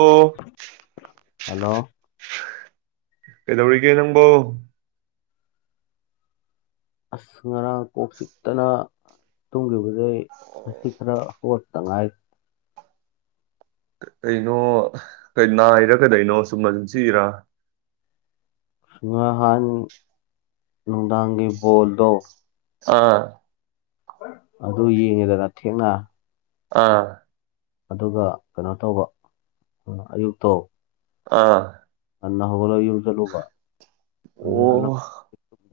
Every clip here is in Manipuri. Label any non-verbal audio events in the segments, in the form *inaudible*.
ꯑꯣ ꯍꯜꯂꯣ ꯀꯩꯗꯧꯔꯤꯒꯦ ꯅꯪꯕꯣ ꯑꯁ ꯉꯔꯥꯡ ꯀꯣꯛ ꯆꯤꯛꯇꯅ ꯇꯨꯝꯈꯤꯕꯗꯩ ꯉꯁꯤ ꯈꯔ ꯍꯧꯔꯛꯇ ꯉꯥꯏ ꯀꯩꯅꯣ ꯀ ꯅꯥꯏꯔ ꯀꯗꯩꯅꯣ ꯁ ꯏꯃꯔꯖꯦꯟꯁꯤꯔꯥ ꯉꯍꯥꯟ ꯂꯅꯨꯡꯗꯥꯥꯡꯒꯤ ꯕꯣꯜꯗꯣ ꯑꯥ ꯑꯗꯨ ꯌꯦꯡꯉꯤꯗꯅ ꯊꯦꯡꯅ ꯑꯥ ꯑꯗꯨꯒ ꯀꯩꯅꯣ ꯇꯧꯕ ꯑꯌꯨꯛꯇꯣ ꯑꯥ ꯑꯅꯍꯧꯕꯂ ꯌꯨꯝ ꯆꯠꯂꯨꯕ ꯑꯣ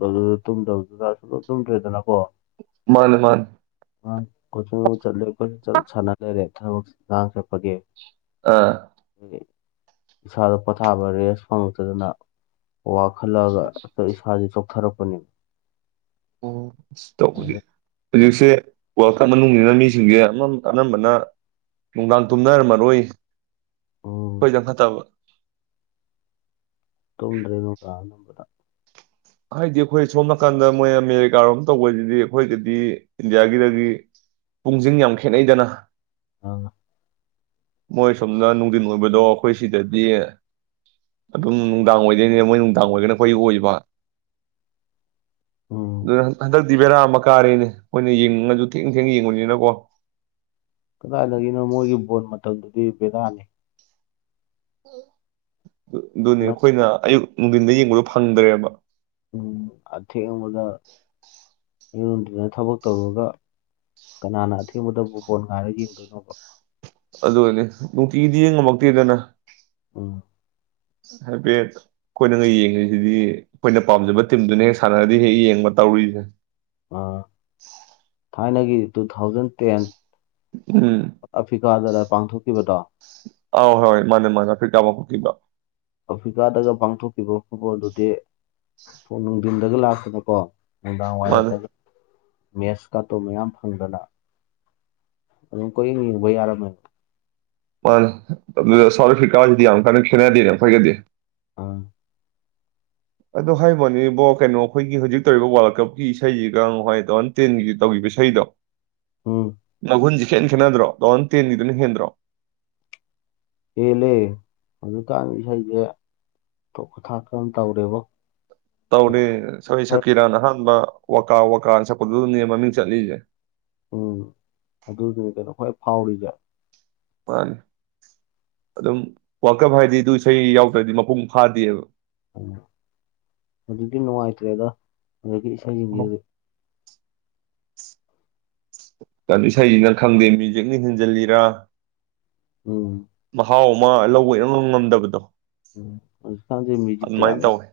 ꯑꯗꯨ ꯇꯨꯝꯗꯕꯗꯨꯗꯁꯨꯂꯝ ꯇꯨꯝꯗ꯭ꯔꯦꯗꯅꯀꯣ ꯃꯥꯅꯦ ꯃꯥꯅꯦ ꯀꯣꯆ ꯆꯠꯂꯦ ꯑꯩꯈꯣꯏ ꯁꯥꯟꯅ ꯂꯩꯔꯦ ꯊꯕꯛ ꯉꯥꯡ ꯆꯠꯄꯒꯤ ꯑꯥ ꯁꯥꯔ ꯄꯊ ꯁꯥꯕ ꯔꯦꯁ ꯐꯪꯉꯛꯇꯗꯅ ꯋꯥꯛ ꯆꯥꯎꯈꯠꯂꯛꯑꯒ ꯑ ꯏꯁꯥꯥꯁꯦ ꯊꯔꯛꯄꯅꯦ ꯑꯣ ꯇꯧꯕꯨꯗꯤ ꯍꯧꯖꯤꯛꯁꯦ ꯃꯅꯨꯡꯁꯤꯅ ꯃꯤꯁꯤꯡꯁꯦꯝ ꯑꯅꯝꯕꯅ ꯅꯨꯡꯗꯥꯡ ꯇꯨꯝꯅꯔꯝꯃꯔꯣꯏ ꯎꯝ ꯍꯣꯏꯗ ꯐꯠꯇꯕ ꯇꯣꯡꯗ꯭ꯔꯦꯅꯣ ꯀ ꯅꯝꯕꯗ ꯍꯥꯏꯗꯤ ꯑꯩꯈꯣꯏ ꯁꯣꯝ ꯅꯥꯀꯟꯗ ꯃꯣꯏ ꯑꯃꯦꯔꯤꯀꯥꯔꯣꯝ ꯇꯧꯕꯁꯤꯗꯤ ꯑꯩꯈꯣꯏꯗꯗꯤ ꯏꯟꯗꯤꯌꯥꯒꯤꯗꯒꯤ ꯄꯨꯡꯁꯤꯡ ꯌꯥꯝ ꯈꯦꯠꯅꯩꯗꯅ ꯑ ꯃꯣꯏ ꯁꯣꯝꯅ ꯅꯨꯡꯊꯤꯟ ꯑꯣꯏꯕꯗꯣ ꯑꯩꯈꯣꯏ ꯁꯤꯗꯗꯤ ꯑꯗꯨꯝ ꯅꯨꯡꯗꯥꯡ ꯑꯣꯏꯗꯣꯏꯅꯦ ꯃꯣꯏ ꯅꯨꯡꯗꯥꯡ ꯑꯣꯏꯒꯅ ꯑꯩꯈꯣꯏ ꯑꯣꯏꯕ ꯎꯝ ꯍꯗꯛ ꯗꯤ ꯕꯦꯔꯥ ꯑꯃ ꯀꯥꯔꯦꯅꯦ ꯃꯣꯏꯅ ꯌꯦꯡꯅꯤꯡꯉꯁꯨ ꯊꯦꯡ ꯊꯦꯡꯅ ꯌꯦꯡꯉꯨꯅꯤꯅꯀꯣ ꯀꯗꯥꯏꯗꯒꯤꯅꯣ ꯃꯣꯏꯒꯤ ꯕꯣꯜ ꯃꯇꯝꯗꯨꯗꯤ ꯕꯦꯗꯥꯅꯤ ꯑꯗꯨꯅꯤ ꯑꯩꯈꯣꯏꯅ ꯑꯌꯨꯛ ꯅꯨꯡꯊꯤꯟꯗ ꯌꯦꯡꯕꯗꯣ ꯐꯪꯗ꯭ꯔꯦꯕ ꯎꯝ ꯑꯊ ꯃꯗ ꯑꯩꯉꯣꯟꯗꯨꯅ ꯊꯕꯛ ꯇꯧꯔꯒ ꯀꯅꯥꯅ ꯑꯊꯦꯡꯕꯗ ꯕꯨꯨꯠꯕꯣꯣꯟ ꯉꯥꯏꯔꯒ ꯌꯦꯡꯗꯣꯏꯅꯣꯕ ꯑꯗꯨ ꯑꯣꯏꯅꯦ ꯅꯨꯡꯇꯤꯒꯤꯗꯤ ꯌꯦꯡꯉꯝꯃꯛꯇꯦꯗꯅ ꯎꯝ ꯍꯥꯏꯐꯦꯠ ꯑꯩꯈꯣꯏꯅ ꯌꯦꯡꯉꯤꯁꯤꯗꯤ ꯑꯩꯈꯣꯏꯅ ꯄꯥꯝꯖꯕ ꯇꯤꯝꯗꯨꯅ ꯍꯦꯛ ꯁꯥꯟꯅꯔꯗꯤ ꯍꯦꯛ ꯌꯦꯡꯕ ꯇꯧꯔꯔꯤꯁꯦ ꯑ ꯊꯥꯏꯅꯒꯤ ꯇꯨ ꯊꯥꯎꯖꯟ ꯇꯦꯟ ꯎꯝ ꯀꯗꯗ ꯄꯥꯡꯊꯣꯛꯈꯤꯕꯗꯣ ꯑꯧ ꯍꯣꯏ ꯃꯥꯅꯦ ꯃꯥꯅꯦ ꯀꯈꯩ ꯇꯥ ꯑꯃ ꯄꯨꯣꯛꯈꯤꯕ ꯑꯐ꯭ꯔꯤꯀꯥꯗꯒ ꯄꯥꯡꯊꯣꯛꯈꯤꯕ ꯐꯨꯠꯕꯣꯜꯗꯨꯗꯤ ꯅꯨꯡꯊꯤꯟꯗꯒ ꯂꯥꯛꯇꯅꯀꯣ ꯗꯥ ꯃꯥꯅꯦ ꯋꯥꯔꯛꯇ ꯃꯦꯠꯁ ꯀꯥꯇꯣ ꯃꯌꯥꯝ ꯐꯪꯗꯅ ꯑꯗꯨꯝ ꯀꯌꯦꯡ ꯌꯦꯡꯕ ꯌꯥꯔꯝꯃꯦ ꯃꯥꯅꯦ ꯑꯗꯨꯗ ꯁꯥꯎꯠ ꯑꯐ꯭ꯔꯤꯀꯥꯁꯤꯗꯤ ꯌꯥꯝ ꯀꯟꯅ ꯈꯦꯠꯅꯗꯦ ꯌꯥꯝ ꯐꯒꯗꯦ ꯑꯣ ꯑꯗꯨꯣ ꯍꯥꯏꯕꯅꯦ ꯏꯕꯣ ꯀꯩꯅꯣ ꯑꯩꯈꯣꯏꯒꯤ ꯍꯧꯖꯤꯛ ꯇꯧꯔꯤꯕ ꯋꯥꯔꯜ ꯀꯞꯀꯤ ꯏꯁꯩꯁꯤꯒ ꯋꯥꯏ ꯇ ꯊꯥꯎꯖꯟ ꯇꯦꯟꯒꯤ ꯇꯧꯈꯤꯕ ꯏꯁꯩꯗꯣ ꯎꯝ ꯂꯘꯟꯖꯤ ꯁꯦꯟ ꯈꯦꯠꯅꯗ꯭ꯔꯣ ꯂꯣꯟ ꯇꯦꯟꯒꯤꯗꯨꯅ ꯍꯦꯟꯗ꯭ꯔꯣ ꯍꯦꯜꯂꯦ ꯑꯗꯨꯖꯤꯛꯀꯥꯟ ꯏꯁꯩꯁꯦ ꯇꯣꯛꯄ ꯊꯥꯛꯇꯅ ꯇꯧꯔꯦꯕ ꯇꯧꯅꯤ ꯁꯣꯏ ꯁꯀꯤꯔꯟ ꯑꯍꯥꯟꯕ ꯋꯥꯋꯀꯥ ꯋꯥꯀꯥ ꯅꯤꯃꯝ ꯆꯥꯂꯤꯖꯦ ꯎꯝ ꯑꯗꯨꯗꯨꯅꯤ ꯀꯩꯅꯣ ꯍꯣꯏ ꯐꯥꯎꯔꯤꯁꯦ ꯃꯥꯅꯤ ꯑꯗꯨꯝ ꯋꯥꯀꯞ ꯍꯥꯏꯗꯤ ꯑꯗꯨ ꯏꯁꯩ ꯌꯥꯎꯗ꯭ꯔꯗꯤ ꯃꯄꯨꯡ ꯐꯥꯗꯦꯕ ꯑꯗꯨꯗꯤꯅꯣꯃꯏꯇꯔꯦꯗ ꯑꯗꯒꯤ ꯏꯁꯩꯁꯤꯡꯁꯤ ꯑꯗꯨꯗꯤ ꯀ ꯏꯁꯩꯁꯤꯅ ꯈꯪꯗꯦ ꯃ꯭ꯌꯨꯖꯤꯛꯅꯤ ꯍꯦꯟꯖꯤꯜꯂꯤꯔ ꯑꯣ ꯃꯍꯥꯎ ꯑꯃ ꯂꯧꯕ ꯉꯝꯗꯕꯗꯣ ꯁꯖꯦ ꯃꯨꯖꯤꯛ ꯑꯗꯨꯃꯥꯏꯅ ꯇꯌꯥꯅ ꯇꯧꯋꯦ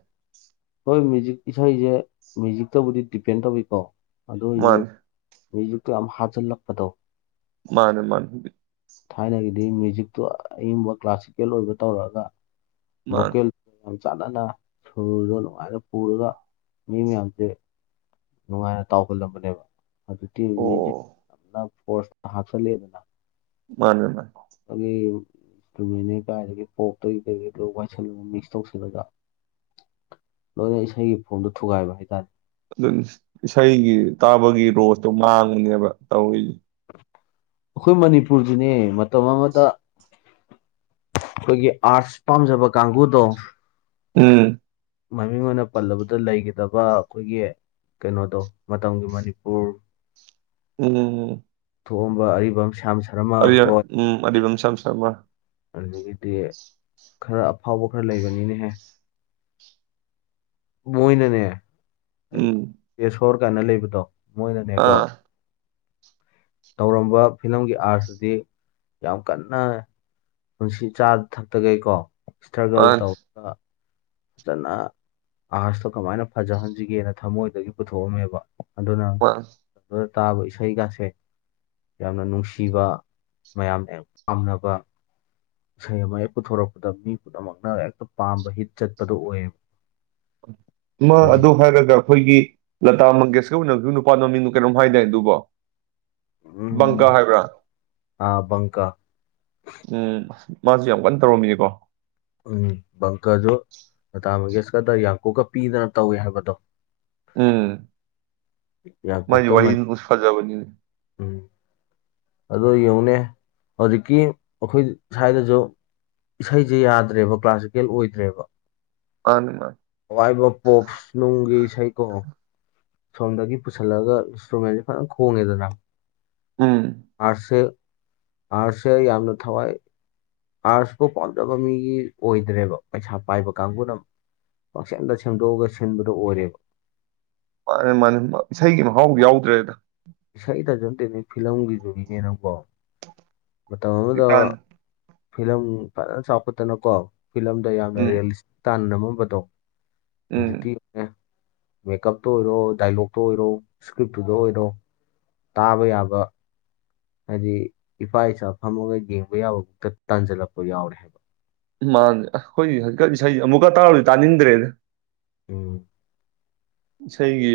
ꯍꯣꯏ ꯃꯨꯖꯤꯛ ꯏꯁꯩꯁꯦ ꯃꯦꯌꯨꯖꯤꯛꯇꯕꯨꯗꯤ ꯗꯤꯄꯦꯟ ꯇꯧꯏꯤꯀꯣ ꯑꯗꯨ ꯑꯣꯏꯏꯁꯨ ꯃꯥꯅꯦ ꯃ꯭ꯌꯨꯖꯤꯛꯇꯨ ꯌꯥꯝ ꯍꯥꯖꯤꯜꯂꯛꯄꯗꯣ ꯃꯥꯅꯦ ꯃꯥꯅꯦ ꯊꯥꯏꯅꯒꯤꯗꯤ ꯃ꯭ꯌꯨꯖꯤꯛꯇꯨ ꯑꯏꯨꯝꯕ ꯀ꯭ꯂꯥꯁꯤꯀꯦꯜ ꯑꯣꯏꯕ ꯇꯧꯔꯛꯑꯒ ꯃꯥꯅꯦ ꯕꯨꯀꯦ ꯌꯥꯝ ꯆꯥꯟꯅꯅ ꯁꯨꯔꯗꯣ ꯅꯨꯡꯉꯥꯏꯅ ꯄꯨꯔꯒ ꯃꯤ ꯃꯌꯥꯝꯁꯦ ꯅꯨꯡꯉꯥꯏꯅ ꯇꯥꯎꯒꯜꯂꯝꯕꯅꯦꯕ ꯑꯗꯨ ꯑꯣ ꯑꯗꯨ ꯌꯥꯝ ꯄꯁꯇ ꯍꯥꯞꯆꯤꯜꯂꯦꯗꯅ ꯃꯥꯅꯦ ꯃꯥꯅꯤ ꯑꯗꯨꯃꯤꯅꯦ ꯀꯥꯏꯔꯦ ꯄꯣꯛꯇ ꯔꯦꯠꯂꯨ ꯋꯥꯏ ꯁꯂꯨ ꯃꯤꯛꯁ ꯇꯧꯁꯤꯜꯂꯒ ꯂꯣꯏꯅ ꯏꯁꯩꯒꯤ ꯐꯣꯝꯗꯣ ꯊꯨꯒꯥꯏꯕ ꯍꯥꯏꯇꯥꯔꯦ ꯑꯗꯨꯝ ꯏꯁꯩꯒꯤ ꯇꯥꯕꯒꯤ ꯔꯣꯁꯇꯣ ꯃꯥꯡꯉꯅꯦꯕ ꯇꯧꯔꯤꯁꯦ ꯑꯩꯈꯣꯏ ꯃꯅꯤꯄꯨꯔꯁꯤꯅꯦ ꯃꯇꯝ ꯑꯃꯗ ꯑꯩꯈꯣꯏꯒꯤ ꯑꯥꯔꯠꯁ ꯄꯥꯝꯖꯕ ꯀꯥꯡꯕꯨꯗꯣ ꯎꯝ ꯃꯃꯤꯡ ꯑꯣꯏꯅ ꯄꯜꯂꯕꯗ ꯂꯩꯒꯗꯕ ꯑꯩꯈꯣꯏꯒꯤ ꯀꯩꯅꯣꯗꯣ ꯃꯇꯝꯒꯤ ꯃꯅꯤꯄꯨꯔ ꯎꯝ ꯊꯣꯛꯑꯝꯕ ꯑꯔꯤꯕꯝ ꯁꯔꯃ ꯑ ꯍꯣꯏ ꯎꯝ ꯑꯗꯤꯕ ꯊꯃ ꯑꯗꯨꯗꯒꯤꯗꯤ ꯈꯔ ꯑꯐꯥꯎꯕ ꯈꯔ ꯂꯩꯕꯅꯤꯅꯍꯦ ꯃꯣꯏ ꯅꯅꯦ ꯎꯝ *unintelligible* ꯁꯣꯔ ꯀꯥꯏꯅ ꯂꯩꯕꯗꯣ ꯃꯣꯏꯅꯅꯦꯀꯣ ꯑꯥ ꯇꯧꯔꯝꯕ ꯐꯤꯂꯝꯒꯤ ꯑꯥꯔꯠꯁꯤꯗꯤ ꯌꯥꯝ ꯀꯟꯅ ꯄꯨꯟꯁꯤ ꯆꯥ ꯊꯛꯇꯈꯩꯀꯣ ꯏꯁꯇ꯭ꯔꯒꯜ ꯃꯥꯅꯤ ꯇꯧꯕꯒ ꯐꯖꯅ ꯑꯍꯖꯇꯣ ꯀꯃꯥꯏꯅ ꯐꯖꯍꯟꯁꯤꯒꯦꯅ ꯊꯃꯣꯏꯗꯒꯤ ꯄꯨꯊꯣꯛꯑꯝꯃꯦꯕ ꯑꯗꯨꯅ ꯃꯥꯅꯤ *unintelligible* ꯇꯥꯕ ꯏꯁꯩꯒꯁꯦ ꯌꯥꯝꯅ ꯅꯨꯡꯁꯤꯕ ꯃꯌꯥꯝꯅ ꯌꯥꯝ ꯄꯥꯝꯅꯕ ꯏꯁꯩ ꯑꯃ ꯍꯦꯛ ꯄꯨꯊꯣꯔꯛꯄꯗ ꯃꯤ ꯄꯨꯝꯅꯃꯛꯅ ꯍꯦꯛꯇ ꯄꯥꯝꯕ ꯍꯤꯠ ꯆꯠꯄꯗꯨꯣ ꯑꯣꯏꯌꯦꯕ ꯍꯧꯖꯤꯛ ꯑꯗꯨ ꯍꯥꯏꯒ ꯑꯩꯈꯣꯏꯒꯤ ꯂꯇꯥ ꯃꯪꯒꯦꯁꯀꯔ ꯑꯣꯏꯅꯁꯨ ꯅꯨꯄꯥ ꯅꯨꯃꯤꯡꯅ ꯀꯩꯅꯣꯝ ꯍꯥꯏꯗꯦ ꯑꯗꯨꯕꯨꯣ ꯃꯉꯔ ꯎꯝ, ꯍꯥꯏꯕ꯭ꯔ ꯑꯥ ꯕꯪꯀ ꯎꯝ ꯃꯥꯁꯦ ꯌꯥꯝ ꯀꯟꯅ ꯇꯧꯔꯝꯃꯤꯅꯤꯀꯣ ꯎꯝ ꯕꯪꯀꯗꯨ ꯑꯇꯥꯃꯒꯦꯁꯀꯗ ꯌꯥꯡꯀꯨꯀ ꯄꯤꯗꯅ ꯇꯧꯏ ꯍꯥꯏꯕꯗꯣ ꯎꯝ ꯃꯥꯖꯤ ꯌꯥꯡꯀꯣꯛꯇ ꯋꯥꯍꯤ ꯃꯅꯤ ꯎꯁꯐꯥꯖꯕꯅꯤꯅꯤ ꯑꯗꯨ ꯌꯦꯡꯅꯦ ꯍꯧꯖꯤꯛꯀꯤ ꯑꯩꯈꯣꯏ ꯁ꯭ꯋꯥꯏꯗꯁꯨ ꯏꯁꯩꯁꯦ ꯌꯥꯗ꯭ꯔꯦꯕ ꯀ꯭ꯂꯥꯁꯤꯀꯦꯜ ꯑꯣꯏꯗ꯭ꯔꯦꯕ ꯑꯅꯤ ꯃꯥ ꯋꯥꯏꯕ ꯄꯣꯞꯁ ꯅꯨꯡꯒꯤ ꯏꯁꯩꯀꯣ ꯁꯣꯝꯗꯒꯤ ꯄꯨꯁꯜꯂꯒ ꯏꯟꯁꯇ꯭ꯔꯨꯃꯦꯟꯁꯦ ꯐꯖꯅ ꯈꯣꯡꯉꯦꯗꯅ ꯎꯝ ꯑꯁꯁꯦ ꯑꯁꯦ ꯌꯥꯝꯅ ꯊꯋꯥꯏ ꯑꯥꯔꯠꯁꯄꯨ ꯄꯥꯝꯖꯕ ꯃꯤꯒꯤ ꯑꯣꯏꯗ꯭ꯔꯦꯕ ꯄꯩꯁꯥ ꯄꯥꯏꯕ ꯀꯥꯡꯕꯨꯅ ꯑꯃ ꯄꯥꯛꯁꯦꯟꯗ ꯁꯦꯝꯗꯣꯛꯑꯒ ꯁꯤꯟꯕꯗ ꯑꯣꯏꯔꯦꯕ ꯃꯥꯅꯤ ꯃꯥꯅꯦ ꯏꯁꯩꯒꯤ ꯃꯍꯥꯎꯗꯤ ꯌꯥꯎꯗ꯭ꯔꯦꯗ ꯏꯁꯁꯥꯏ ꯇꯖꯣꯟꯇ ꯐꯤꯂꯝꯒꯤ ꯗꯨꯅꯤꯅꯦ ꯅꯪꯕꯣ ꯃꯇꯝ ꯑꯃꯗ ꯍꯧꯖꯤꯛꯀꯥꯟ ꯐꯤꯂꯝ ꯐꯖꯥ ꯆꯄꯠꯇꯅꯀꯣ ꯐꯤꯂꯝꯗ ꯌꯥꯝꯅ ꯎꯝ ꯔꯤꯌꯦꯂꯤꯁ ꯇꯥꯟ ꯇꯨꯝꯕꯗꯣ ꯎꯝ ꯍꯧꯖꯤꯛꯇꯦ ꯃꯦꯀꯞꯇ ꯑꯣꯏꯔꯣ ꯗꯥꯏꯂꯣꯛꯇ ꯑꯣꯏꯔꯣ ꯏꯁꯀ꯭ꯔꯤꯞꯇꯨꯗ ꯑꯣꯏꯔꯣ ꯇꯥꯕ ꯌꯥꯕ ꯍꯥꯏꯗꯤ ꯏꯄꯥ ꯏꯆꯥ ꯐꯝꯃꯒ ꯌꯦꯡꯕ ꯌꯥꯕ ꯈꯛꯇ ꯇꯥꯟꯁꯤꯜꯂꯛꯄ ꯌꯥꯎꯔꯦ ꯍꯥꯏꯕ ꯃꯥꯅꯦ ꯑꯩꯈꯣꯏꯀ ꯏꯁꯩ ꯑꯃꯨꯛꯀ ꯇꯥꯔꯗꯤ ꯇꯥꯅꯤꯡꯗ꯭ꯔꯦꯅꯦ ꯎꯝ ꯏꯁꯩꯒꯤ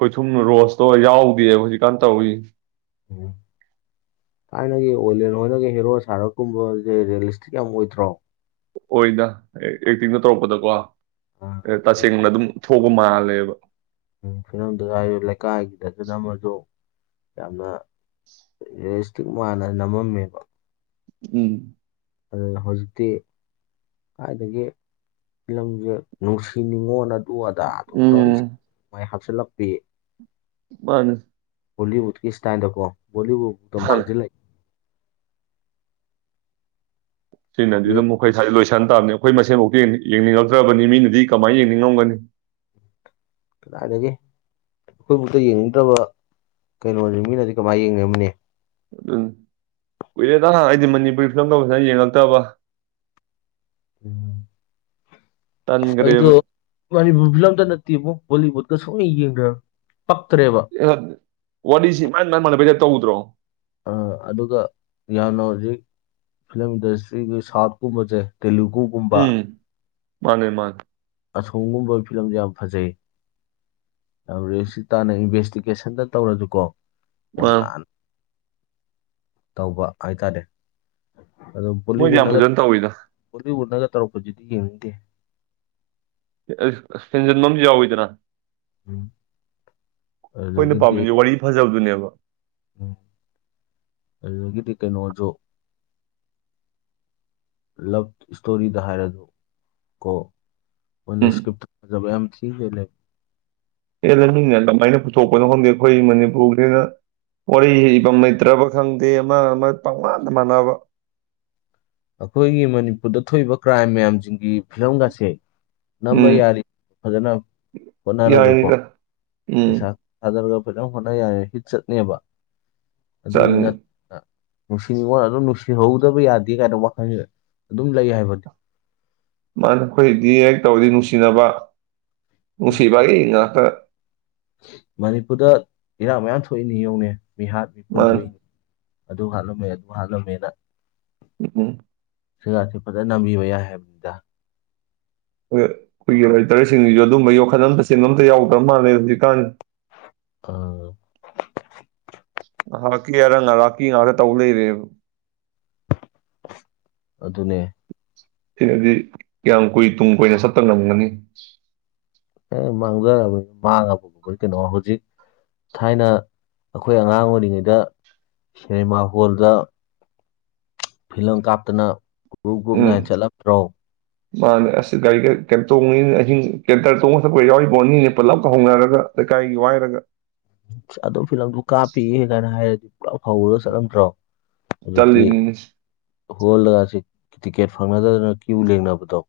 ꯈꯣꯏꯊꯨꯝ ꯔꯣꯁꯇꯣ ꯌꯥꯎꯗꯦꯕ ꯍꯧꯖꯤꯛꯀꯥꯟ ꯇꯧꯋ ꯎꯝ ꯊꯥꯏꯅꯒꯤ ꯑꯣꯏꯂꯦꯟ ꯍꯣꯏꯅꯒ ꯍꯦꯔꯣ ꯁꯥꯔꯛꯀꯨꯝꯕꯁꯦ ꯔꯤꯌꯦꯂꯤꯁꯇꯤꯛ ꯌꯥꯝ ꯑꯣꯏꯗ꯭ꯔꯣ ꯑꯣꯏꯅ ꯑꯦꯛꯇꯤꯡꯗ ꯇꯧꯔꯛꯄꯗꯀꯣ ꯑ, ꯇꯁꯦꯡꯅ ꯑꯗꯨꯝ ꯊꯣꯛ ꯃꯥꯜꯂꯦꯕ ꯎꯝ ꯐꯤꯂꯝꯗꯨ ꯍꯥꯏꯁꯨ ꯂꯩꯀꯥꯏꯒꯤꯗꯁꯨꯅ ꯑꯃꯁꯨ ꯌꯥꯝꯅ ꯔꯤꯌꯦꯂꯤꯁꯇꯤꯛ ꯃꯥꯥꯟꯅ ꯅꯝꯃꯝꯃꯦꯕ ꯎꯝ ꯑꯗꯨꯅ ꯍꯧꯖꯤꯛꯇꯤ ꯈꯋꯥꯏꯗꯒꯤ ꯐꯤꯂꯝꯁꯦ ꯅꯨꯡꯁꯤꯅꯤꯡꯉꯣꯅ ꯂ ꯑꯗ ꯑ ꯇ ꯎꯝ ꯃ ꯍꯥ ꯁꯂ ꯄ꯭ꯔꯤꯌꯦ ꯃꯥꯅꯦ ꯍ ꯎꯠꯀꯤꯁ ꯇꯥꯏꯗꯀꯣ ꯣꯕꯨꯗ ꯃꯥꯅꯦ ꯃꯥꯥꯡꯁꯤ ꯂꯩ ꯁꯤꯅ ꯑꯗꯨ ꯑꯗꯨꯝ ꯃꯈꯣꯏ ꯁꯗ ꯂ ꯁꯟ ꯇꯥꯕꯅꯦ ꯑꯩꯈꯣꯏ ꯃꯁꯦꯟꯐꯥꯎꯇ ꯌꯦꯡꯅꯤꯡꯉꯛꯇ꯭ꯔꯕꯅꯤ ꯃꯤꯅꯗꯤ ꯀꯃꯥꯏꯅ ꯌꯦꯡꯅꯤꯡꯉꯝꯒꯅꯤ ꯀꯗꯥꯏꯒꯦ ꯑꯩꯈꯣꯏꯕꯨꯥꯎꯗ ꯌꯦꯡꯅꯤꯡꯗ꯭ꯔꯕ ꯀꯩꯅꯣꯅꯤ ꯃꯤꯅꯗꯤ ꯀꯃꯥꯏꯅ ꯌꯦꯡꯅꯤꯡꯕꯅꯦ ꯀꯨꯏꯔꯦ ꯅꯍꯥꯟ ꯑꯩꯗꯤ ꯃꯅꯤꯄꯨꯔꯤ ꯐꯤꯂꯝꯒꯁꯤꯅ ꯌꯦꯡꯉꯛꯇꯕ ꯎꯝ ꯑꯩ ꯗꯣ ꯇꯟꯈ꯭ꯔꯦꯕ ꯃꯅꯤꯄꯨꯔ ꯐꯤꯂꯝꯗ ꯅꯠꯇꯦꯕꯨ ꯣꯂꯤꯋꯨꯠ ꯁꯣꯅꯤ ꯌꯦꯡꯒ ꯋꯥꯁꯤꯥꯏ ꯇꯧꯗ꯭ꯔꯣ ꯑꯗꯨꯒ ꯌꯥꯝꯅ ꯍꯧꯖꯤꯛ ꯐꯤꯂꯝ ꯏꯟꯗꯁꯇ꯭ꯔꯤꯒꯤ ꯁꯥꯎꯠꯀꯨꯝꯕꯁꯦ ꯇꯦꯂꯨꯒꯨꯒꯨꯝꯕ ꯎꯝ ꯃꯥꯅꯦ ꯃꯥꯅꯦ ꯑꯁꯣꯝꯒꯨꯝꯕ ꯐꯤꯂꯝꯁꯦ ꯌꯥꯝ ꯐꯖꯩ ꯌꯥꯝ ꯔꯤꯁꯤ ꯇꯥꯅ ꯏꯟꯚꯦꯁꯇꯤꯒꯦꯁꯟꯗ ꯇꯧꯔꯁꯨꯀꯣ ꯌꯥꯝ ꯃꯥꯅꯦ ꯇꯧꯕ ꯍꯥꯏꯇꯥꯔꯦ ꯃꯣꯏꯗꯤ ꯑꯗꯨꯣ ꯣꯂꯤꯋ ꯌꯥꯝ ꯅꯒ ꯐꯖꯅ ꯇꯧꯋꯤꯗ ꯣꯂꯤꯋꯨ ꯅꯒ ꯇꯧꯔꯨꯛꯄꯗꯨꯗꯤ ꯌꯦꯡꯅꯤꯡꯟꯗꯦ ꯁꯦꯟꯖꯟꯕꯝ ꯌꯥꯎꯋꯤꯗꯅ ꯎꯝ ꯑꯩꯈꯣꯏꯅ ꯑꯗꯨꯗꯒꯤꯗꯤ ꯄꯥꯝꯃꯤꯁꯦ ꯋꯥꯔꯤ ꯐꯖꯕꯗꯨꯅꯦꯕ *unintelligible* ꯎꯝ ꯑꯗꯨꯗꯒꯤꯗꯤ ꯀꯩꯅꯣꯁꯨ ꯂꯞ ꯏꯁꯇꯣꯔꯤꯗ ꯍꯥꯏꯔꯗꯨ ꯀꯣ ꯃꯣꯏꯅ ꯎꯝ ꯏꯁꯀ꯭ꯔꯤꯞꯇ ꯐꯖꯕ ꯌꯥꯝ ꯊꯤꯒꯦ ꯂꯩꯕ ꯑꯦ ꯂꯩꯃꯤꯅ ꯑꯗꯨꯃꯥꯏꯅ ꯄꯨꯊꯣꯛꯄꯅꯣ ꯈꯪꯗꯦ ꯑꯩꯈꯣꯏ ꯃꯅꯤꯄꯨꯔꯁꯤꯅ ꯋꯥꯔꯤ ꯏꯐꯝꯝ ꯂꯩꯇ꯭ꯔꯕ ꯈꯪꯗꯦ ꯑꯃ ꯑꯃ ꯄꯥꯎꯃꯥꯟꯗ ꯃꯥꯟꯅꯕ ꯑꯩꯈꯣꯏꯒꯤ ꯃꯅꯤꯄꯨꯔꯗ ꯊꯣꯛꯏꯕ ꯀ꯭ꯔꯥꯏꯝ ꯃꯌꯥꯝꯁꯤꯡꯒꯤ ꯐꯤꯂꯝꯒꯁꯦ ꯅꯝꯕ ꯎꯝ ꯌꯥꯔ ꯐꯖꯅ ꯄꯨꯟꯅꯔꯒꯦꯀꯣ ꯌꯥꯏꯅꯤꯗ ꯎꯝ ꯐꯤꯂꯝ ꯍꯣꯠꯅ ꯌꯥꯏ ꯍꯤꯠꯆꯠꯅꯦꯕ ꯑꯗꯨꯗꯤ ꯅ ꯆꯠꯅꯤ ꯅꯨꯡꯁꯤ ꯅꯤꯉꯣꯟ ꯑꯗꯨꯝ ꯅꯨꯡꯁꯤꯍꯧꯗꯕ ꯌꯥꯗꯦ ꯀꯥꯏꯅ ꯋꯥꯈꯜꯁ ꯑꯗꯨꯝ ꯂꯩ ꯍꯥꯏꯕꯗꯤ ꯃꯥꯅ ꯑꯩꯈꯣꯏ ꯗꯤꯌꯦꯛ ꯇꯧꯔꯗꯤ ꯅꯨꯡꯁꯤꯅꯕ ꯉꯁꯤꯕꯥꯒꯤ ꯉꯇ ꯃꯅꯤꯄꯨꯔꯗ ꯏꯔꯥꯡ ꯃꯌꯥꯝ ꯊꯣꯛꯏꯅꯤ ꯌꯦꯡꯧꯅꯦ ꯃꯤꯍꯥꯠ ꯃꯥꯅꯤ ꯃꯤꯄꯨꯟꯊꯏꯅꯤ ꯑꯗꯨ ꯍꯥꯠꯂꯝꯃꯦ ꯑꯗꯨ ꯍꯥꯠꯂꯝꯃꯦꯅ ꯎ ꯎꯝ ꯁꯤꯒꯁꯤꯦ ꯐꯖꯅ ꯅꯝꯕꯤꯕ ꯌꯥꯏ ꯍꯥꯏꯕꯅꯤꯗ ꯑꯩꯈꯣꯏꯒꯤ ꯔꯥꯏꯇꯔꯁꯤꯡꯁꯨ ꯑꯗꯨꯝꯕ ꯌꯣꯛꯈꯠ ꯑꯝꯇ ꯆꯦꯡ ꯑꯝꯇ ꯌꯥꯎꯗ꯭ꯔꯕ ꯃꯥꯥꯟꯂꯦ ꯍꯧꯖꯤꯛꯀꯥꯟ ꯑ ꯉꯥꯏꯍꯥꯛꯀꯤꯦ ꯑꯔꯪ ꯉꯔꯥꯛꯀꯤ ꯉꯥꯏꯍꯥꯛꯇ ꯇꯧ ꯂꯩꯔꯦꯕ ꯑꯗꯨꯅꯦ ꯁꯤꯅꯗꯤ ꯀꯌꯥꯝ ꯀꯨꯏ ꯇꯨꯡ ꯀꯨꯏꯅ ꯁꯄ ꯉꯝꯒꯅꯤ ꯍ ꯃꯥꯡꯖꯔꯕꯅꯤ ꯃꯥꯡꯉꯕꯒꯨꯝꯕ ꯀꯩꯅꯣ ꯍꯧꯖꯤꯛ ꯊꯥꯏꯅ ꯑꯩꯈꯣꯏ ꯑꯉꯥꯡ ꯑꯣꯏꯔꯤꯉꯩꯗ ꯁꯤꯅꯦꯃꯥ ꯍꯣꯜꯗ ꯐꯤꯂꯝ ꯀꯥꯞꯇꯅ ꯭ꯔꯨꯞ ꯭ꯔꯨꯞ ꯅ ꯆꯠꯂꯂꯝ꯭ꯔꯣ ꯃꯥꯅ ꯑꯁ ꯒꯥꯔꯤꯒ ꯇꯣꯡꯉꯤꯅ ꯑꯍꯤꯡ ꯀꯦꯟꯇꯔ ꯇꯣꯡꯉ ꯊꯛꯄ ꯌꯥꯎꯔꯤꯕꯥꯎ ꯑꯅꯤꯅꯦ ꯄꯨꯜꯂꯞꯒ ꯍꯧꯅꯔꯒ ꯂꯩꯀꯥꯏꯒꯤ ꯋꯥꯏꯔꯒ ꯑꯣ ꯐꯤꯂꯝꯗꯨꯣ ꯀꯥꯞꯄꯤ ꯀꯥꯏꯅ ꯍꯥꯏꯔꯗꯤ ꯄꯨꯂꯞ ꯐꯧꯔꯒ ꯆꯠꯂꯝꯗ꯭ꯔꯣ ꯆꯠꯅꯤ ꯍꯣꯜꯂꯒꯁꯤ ꯇꯤꯛꯀꯦꯠ ꯐꯪꯅꯗꯗꯅ ꯀ꯭ꯌꯨ ꯂꯦꯡꯅꯕꯗꯣ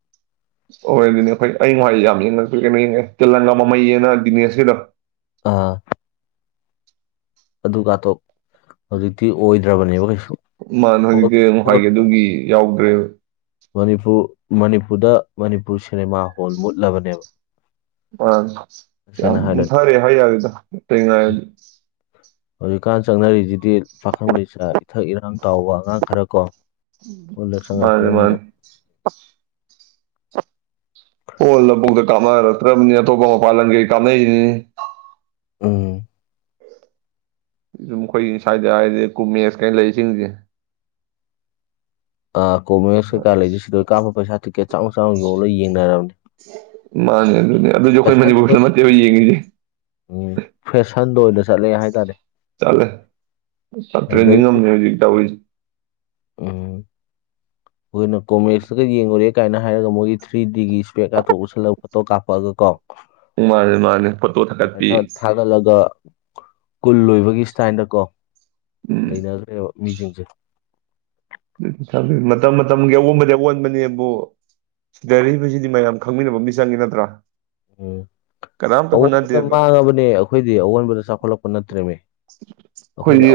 ꯍꯣꯏ ꯑꯗꯨꯗꯤꯅꯦ ꯑꯩꯈꯣꯏ ꯑꯩ ꯉ ꯌꯥꯝ ꯌꯦꯡꯉꯛꯇ꯭ꯔꯦ ꯀꯩꯅꯣ ꯌꯦꯡꯉꯛꯦ ꯇꯦꯂꯪꯒꯥ ꯃꯃꯩꯌꯦꯅ ꯗꯤꯅꯦꯁꯀꯤꯗ ꯑꯥ ꯑꯗꯨꯀꯊꯣꯛ ꯍꯧꯖꯤꯛꯇꯤ ꯑꯣꯏꯗ꯭ꯔꯕꯅꯦꯕ ꯀꯩꯁꯨ ꯃꯥꯅ ꯍꯣꯜ ꯍꯧꯖꯤꯛꯇꯤ ꯍꯣꯜ ꯍꯥꯏꯒꯦ ꯑꯗꯨꯒꯤ ꯌꯥꯎꯗ꯭ꯔꯦ ꯃꯅꯤꯄꯨꯔ ꯃꯅꯤꯄꯨꯔꯗ ꯃꯅꯤꯄꯨꯔ ꯁꯤꯅꯦꯃꯥ ꯍꯣꯜ ꯃꯨꯠꯂꯕꯅꯦꯕ ꯑ ꯌꯥꯝ ꯇꯁꯦꯡꯅ ꯍꯥꯏꯔꯗꯤ ꯊꯥꯔꯦ ꯍꯥꯏ ꯌꯥꯒꯦꯗꯦꯡ ꯉ ꯍꯧꯖꯤꯛꯀꯥꯟ ꯆꯪꯅꯔꯤꯁꯤꯗꯤ ꯄꯥꯈꯪ ꯂꯩꯁꯥ ꯏꯊꯛ ꯏꯔꯥꯡ ꯇꯥꯎꯕ ꯑꯉꯥꯡ ꯈꯔ ꯀꯣ ꯃꯗ ꯁꯪꯉ ꯃꯥꯅꯦ ꯐꯂꯝ ꯃꯥꯅꯦ ꯌꯨꯝ ꯍꯣ ꯂꯕꯨꯨꯛꯇ ꯀꯥꯃꯔꯛꯇ꯭ꯔꯕꯅꯤ ꯑꯇꯣꯞꯄ ꯃ ꯄꯥꯏꯂꯝꯪꯒꯩ ꯀꯥꯅꯩꯅꯤ ꯎꯝ ꯁꯨꯝ ꯑꯩꯈꯣꯏꯒꯤ ꯁ꯭ꯋꯥꯏꯗ ꯍꯥꯏꯗꯤ ꯀꯨꯃꯦꯁ ꯀꯩꯅ ꯂꯩꯁꯤꯡꯁꯦ ꯑ ꯀꯣꯡꯣꯒꯦꯁ ꯁꯔꯀꯥ ꯂꯩꯖꯦ ꯁꯤꯗ ꯀꯥꯞꯄ ꯄꯩꯁꯥ ꯇꯤꯀꯦꯠ ꯆꯉ ꯆꯝ ꯌ ꯂ ꯌꯦꯡꯅꯔꯕꯅꯤ ꯃꯥꯅꯦ ꯑꯗꯨꯅꯦ ꯑꯗꯨꯁꯨ ꯑꯩꯈꯣꯏ ꯐꯦꯁꯟ ꯃꯅꯤꯄꯨꯔ ꯐꯗ ꯑꯣꯏꯅ ꯅꯠꯇꯦꯕ ꯌꯦꯡꯉꯁꯦ ꯎꯝ ꯐꯦꯁꯟꯗ ꯑꯣꯏꯅ ꯆꯠꯂꯦ ꯍꯥꯏꯇꯥꯔꯦ ꯆꯂꯦ ꯁꯇ꯭ꯔꯦꯖꯤ ꯉꯝ ꯑꯗꯒꯤꯗꯤ ꯅ ꯍꯧꯖꯤꯛ ꯇ ꯑꯣꯏꯣꯏ ꯎꯝ ꯑꯩꯈꯣꯏꯅ ꯀꯣꯃꯦꯛꯁꯇꯀ ꯌꯦꯡꯉꯨꯔꯦ ꯀꯥꯏꯅ ꯍꯥꯏꯔꯒ ꯃꯣꯏꯒꯤ ꯊ꯭ꯔꯤ ꯗꯤꯒꯤ ꯏꯁꯄꯦꯛ ꯀꯥꯇꯣꯛ ꯎꯁꯤꯜꯂꯒ ꯐꯣꯇꯣ ꯀꯥꯄꯛꯑꯒ ꯀꯣ ꯃꯥꯅꯦ ꯃꯥꯅꯦ ꯐꯣꯇꯣ ꯊꯥꯀꯠꯄꯤ ꯑꯗꯨꯃꯥꯏꯅ ꯊꯥꯒꯠꯂꯒ ꯀꯨꯜ ꯂꯣꯏꯕꯒꯤ ꯁꯇꯥꯏꯜꯗ ꯀꯣ ꯎꯝ ꯂꯩꯅꯈ꯭ꯔꯦꯕ ꯃꯤꯁꯤꯡꯁꯦ ꯃꯇꯝ ꯃꯇꯝꯒꯤ ꯑꯑꯣꯟꯕꯗꯤ ꯑꯑꯣꯟꯕꯅꯤ ꯑꯗꯨꯕꯨ ꯁꯤ ꯂꯩꯁꯤꯗꯤ ꯃꯌꯥꯝ ꯈꯪꯃꯤꯟꯅꯕ ꯃꯤ ꯆꯪꯉꯦ ꯅꯠꯇ꯭ꯔꯥ ꯎꯝ ꯀꯅꯥꯝꯇ ꯑꯑꯣꯟꯕꯗ ꯍꯣꯠꯅꯗꯦꯕ ꯃꯥꯡꯉꯕꯅꯦ ꯑꯩꯈꯣꯏꯗꯤ ꯑꯑꯣꯟꯕꯗ ꯆꯥꯎꯈꯠꯂꯛꯄ ꯅꯠꯇ꯭ꯔꯦꯅꯦ ꯑꯩꯈꯣꯏꯗꯤ ꯑ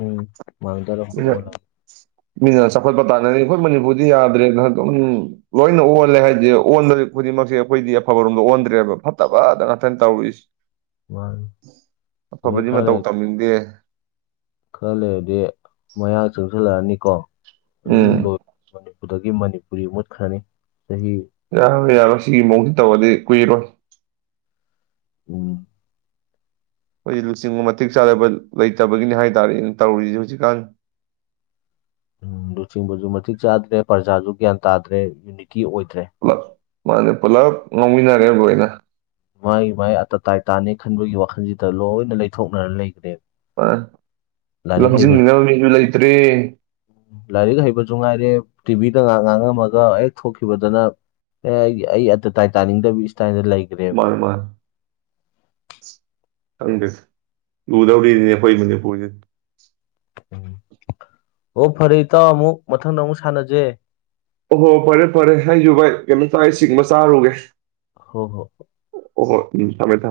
ꯎꯝ ꯃꯥꯡꯖꯔꯝꯗꯣ ꯑꯣꯜꯂꯕ ꯃꯤ ꯁꯐꯜ ꯄꯇꯥꯅꯦ ꯗꯤ ꯑꯩꯈꯣꯏ ꯃꯅꯤꯄꯨꯔꯗꯤ ꯌꯥꯗ꯭ꯔꯦꯅ ꯑꯗꯨꯝ ꯂꯣꯏꯅ ꯑꯣꯜꯂꯦ ꯍꯥꯏꯗꯤ ꯑꯣꯟꯗ ꯈꯨꯗꯤꯡꯃꯛꯁꯦ ꯑꯩꯈꯣꯏꯗꯤ ꯑꯐꯕꯔꯣꯝꯗ ꯑꯣꯟꯗ꯭ꯔꯦꯕ ꯐꯠꯇꯕꯠꯇ ꯉꯥꯛꯇꯪ ꯇꯧꯔꯨꯏꯁꯦ ꯃꯥꯅꯤ ꯑꯐꯕꯗꯤ ꯃꯇꯧ ꯇꯝꯅꯤꯡꯗꯦ ꯈꯂꯦ ꯑ ꯃꯌꯥ ꯆꯪꯁꯤꯜꯂꯛꯑꯅꯤ ꯀꯣ ꯑꯗꯨꯝ ꯎꯝ ꯂꯣꯏ ꯃꯅꯤꯄꯨꯔꯗ ꯒꯤ ꯃꯅꯤꯄꯨꯔꯤ ꯃꯨꯠꯈ꯭ꯔꯅꯤ ꯆꯍꯤ ꯌꯥ ꯌꯥ ꯁꯤꯒꯤ ꯃꯑꯣ ꯇꯧꯋꯥꯗꯤ ꯀꯨꯏꯔꯣ ꯎꯝ ꯑꯩꯈꯣꯏꯖꯤ ꯂꯨꯆꯤꯡꯕ ꯃꯇꯤꯛ ꯆꯥꯗꯕ ꯂꯩꯇꯕꯒꯤꯅꯤ ꯍꯥꯏ ꯇꯥꯔꯦ ꯑꯩꯅ ꯇꯧꯔꯔꯤꯁꯤꯦ ꯍꯧꯖꯤꯛꯀꯥꯟ ꯎꯝ ꯂꯨꯆꯤꯡꯕꯁꯨ ꯃꯇꯤꯛ ꯆꯥꯗ꯭ꯔꯦ ꯄ꯭ꯔꯖꯥꯁꯨ ꯒ꯭ꯌꯥꯟ ꯇꯥꯗ꯭ꯔꯦ ꯌꯨꯅꯤꯇꯤ ꯑꯣꯏꯦ ꯠꯇꯦ ꯄꯨꯂꯞ ꯃꯥꯅꯦ ꯄꯨꯂꯞ ꯉꯥꯎꯃꯤꯟꯅꯔꯦꯕꯣꯏ ꯑꯣꯏꯅ ꯃꯥꯏ ꯃꯥꯏ ꯑꯇꯇꯥꯏꯇꯥꯥꯅꯤ ꯈꯟꯕꯒꯤ ꯋꯥꯈꯜꯁꯤꯗ ꯂꯣꯏꯅ ꯂꯩꯊꯣꯛꯅꯔ ꯂꯩꯈꯅꯦꯦꯕ ꯑ ꯂꯥꯏꯔꯤꯛ ꯍꯩꯕ ꯂꯥꯏꯔꯤꯛ ꯍꯩꯕꯁꯨꯅꯨꯡꯉꯥꯏꯔꯦ ꯇꯤꯚꯤ ꯗ ꯉꯥꯏꯍꯥꯛ ꯉꯥꯡꯉꯝꯃꯒ ꯍꯦꯛ ꯊꯣꯛꯈꯤꯕꯗꯅ ꯑꯦ ꯑꯩ ꯑꯩ ꯑꯇꯇꯥꯏ ꯇꯥꯅꯤꯡꯗꯕꯤ ꯥꯏꯗ ꯂꯩꯈ꯭ꯔꯦꯕ ꯃꯥꯅꯦ ꯃꯥꯅꯦ ꯊꯪꯒꯁ ꯂꯨꯗꯥꯧꯅꯤ ꯍ ꯃꯅꯤ ꯄꯨꯖꯤ ꯎꯝ ꯑꯣ ꯐꯔꯦ ꯏꯇꯥꯎ ꯑꯃꯨꯛ ꯃꯊꯪꯗ ꯑꯃꯨꯛ ꯁꯥꯟꯅꯁꯦ ꯑꯣꯍꯣ ꯐꯔꯦ ꯐꯔꯦ ꯑꯩꯁꯨ ꯚꯥꯏ ꯀꯩꯝꯇꯥꯏ ꯑꯩ ꯤꯡꯕ ꯆꯥꯔꯨꯒꯦ ꯍꯣ ꯍꯣ ꯍꯣ ꯁꯃꯦ ꯊ